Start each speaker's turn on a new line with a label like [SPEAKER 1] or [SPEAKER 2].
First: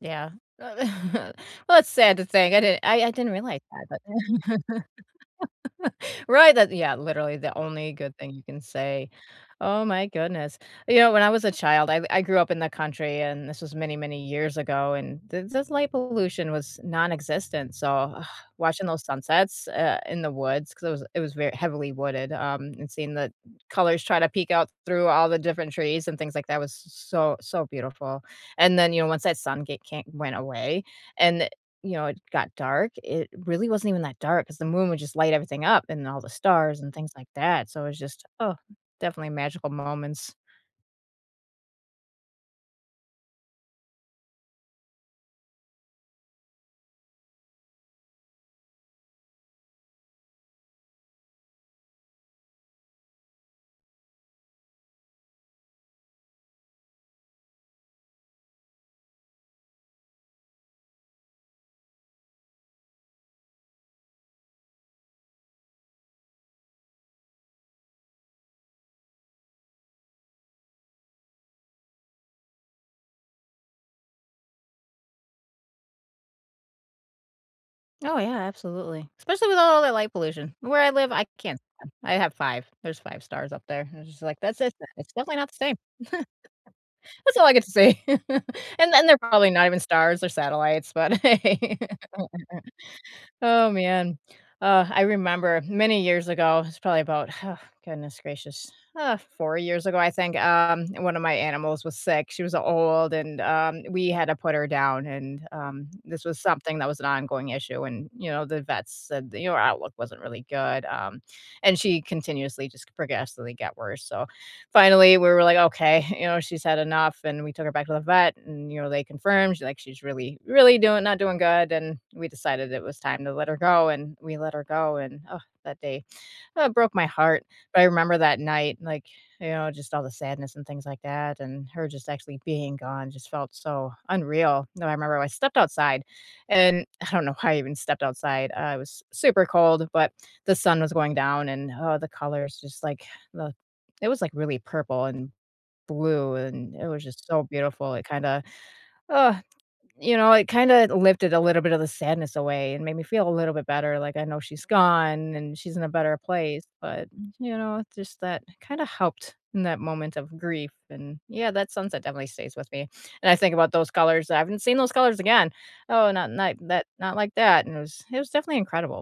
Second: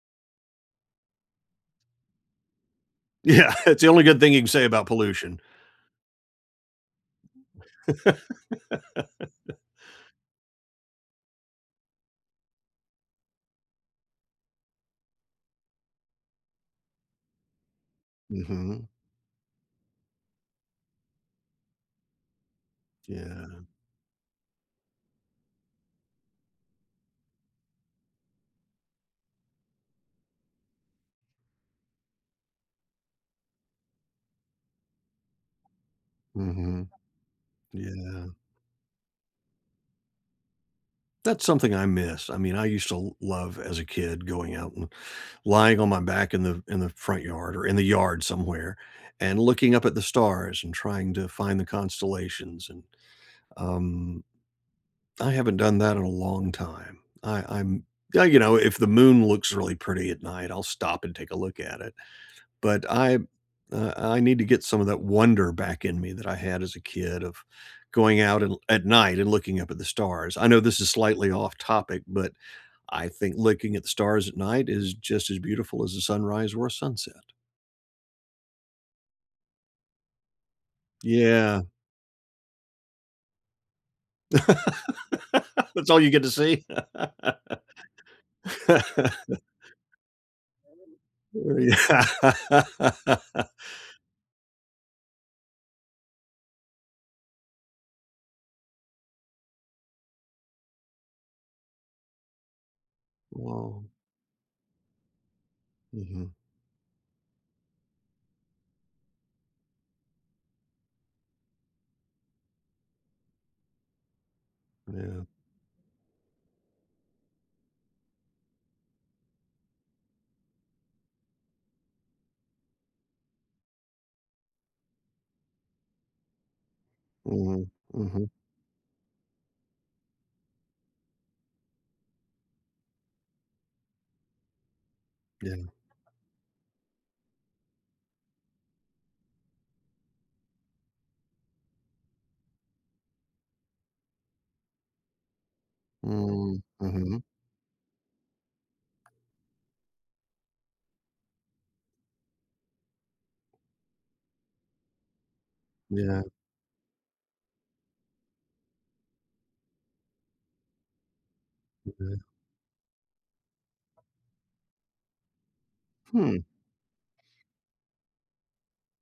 [SPEAKER 1] Yeah, well, it's sad to think, I didn't I I didn't
[SPEAKER 2] Yeah,
[SPEAKER 1] realize
[SPEAKER 2] it's
[SPEAKER 1] that,
[SPEAKER 2] the only good thing you can say
[SPEAKER 1] but
[SPEAKER 2] about pollution.
[SPEAKER 1] right, that yeah literally, the only good thing you can say. Oh my goodness. You know, when I was a child I I grew up in the country, and this was many, many years ago, and th this light pollution was nonexistent, so, ugh,
[SPEAKER 2] Mhm.
[SPEAKER 1] watching those sunsets eh in the woods 'cause it it was very heavily wooded, um, and seeing the
[SPEAKER 2] Yeah.
[SPEAKER 1] colors try to peek out through all the different trees and things like that was s so so, beautiful and then, you know, once that sun get can't went away and, you know, it got dark, it really wasn't even that dark 'cause the moon would just light everything up and all the stars
[SPEAKER 2] Mhm.
[SPEAKER 1] and things like that. So, it just,
[SPEAKER 2] Yeah.
[SPEAKER 1] uh, definitely magical moments.
[SPEAKER 2] That's something I miss, I mean, I used to l love as a kid going out and lying on my back in the in the front yard or in the yard somewhere and looking up at the stars and trying to find the constellations, and, um I haven't done that in a long time. I I'm yeah, you know if the moon looks really pretty at night, I'll stop and take a look at it. But I uh, I need to get some of that wonder back in me that I had as a kid of going out and l at night and looking up at the stars, I know this is slightly off topic, but I think looking at the stars at night is just as beautiful as a sunrise or a sunset.
[SPEAKER 1] Oh, yeah, absolutely. Especially with all all that light pollution. Where I live I can't
[SPEAKER 2] Yeah.
[SPEAKER 1] I have 5, there's 5 stars up there, I was just, like, "That's it, uh, it's definitely not the same."
[SPEAKER 2] That's all you get to see.
[SPEAKER 1] That's all I get to see, and and they're probably not even stars or satellites, but
[SPEAKER 2] Oh,
[SPEAKER 1] hey, oh, man
[SPEAKER 2] yeah.
[SPEAKER 1] oh, man. Ah, I remember many years ago, it was probably about, huh, goodness gracious, ah, 4 years ago, I think, um, and one of my animals was sick, she was old, and, um,
[SPEAKER 2] Woah.
[SPEAKER 1] we had to put her down, and, um, this
[SPEAKER 2] Mhm.
[SPEAKER 1] was something that was an ongoing issue and, you know, the vets said, the you know, her outlook wasn't really good, um, and she continuously just progressively got worse. So, finally,
[SPEAKER 2] Yeah.
[SPEAKER 1] we were, like, okay, you know, she's had enough, and we took her back to the vet, and, you know, they confirmed, she's, like, she's really, really doing not doing good, and we decided it was time to let her go, and we let her go, and ugh, that day, oh, broke my heart,
[SPEAKER 2] Mhm,
[SPEAKER 1] but I remember
[SPEAKER 2] mhm.
[SPEAKER 1] that night, like, you know, just all the sadness and things like that, and her just actually being gone just felt so unreal. Now, I remember I
[SPEAKER 2] Yeah.
[SPEAKER 1] stepped outside, and I don't know why I even stepped outside, I was s super cold, but the sun was going down, and, huh, the colors just like the it was like really purple and blue,
[SPEAKER 2] Mm,
[SPEAKER 1] and it was
[SPEAKER 2] mhm.
[SPEAKER 1] just so beautiful, it kinda, ah, you know, it kinda lifted a little bit of the sadness away and made me feel a little bit better, like, I know she's gone, and she's in a better
[SPEAKER 2] Yeah.
[SPEAKER 1] place, but, m you know, just that kinda helped in that moment of grief and yeah, that sunset
[SPEAKER 2] Ok.
[SPEAKER 1] definitely stays with me and I think about those colors, I haven't seen those colors again. Oh, not
[SPEAKER 2] Hmm.
[SPEAKER 1] not that not like that and it was it was definitely incredible.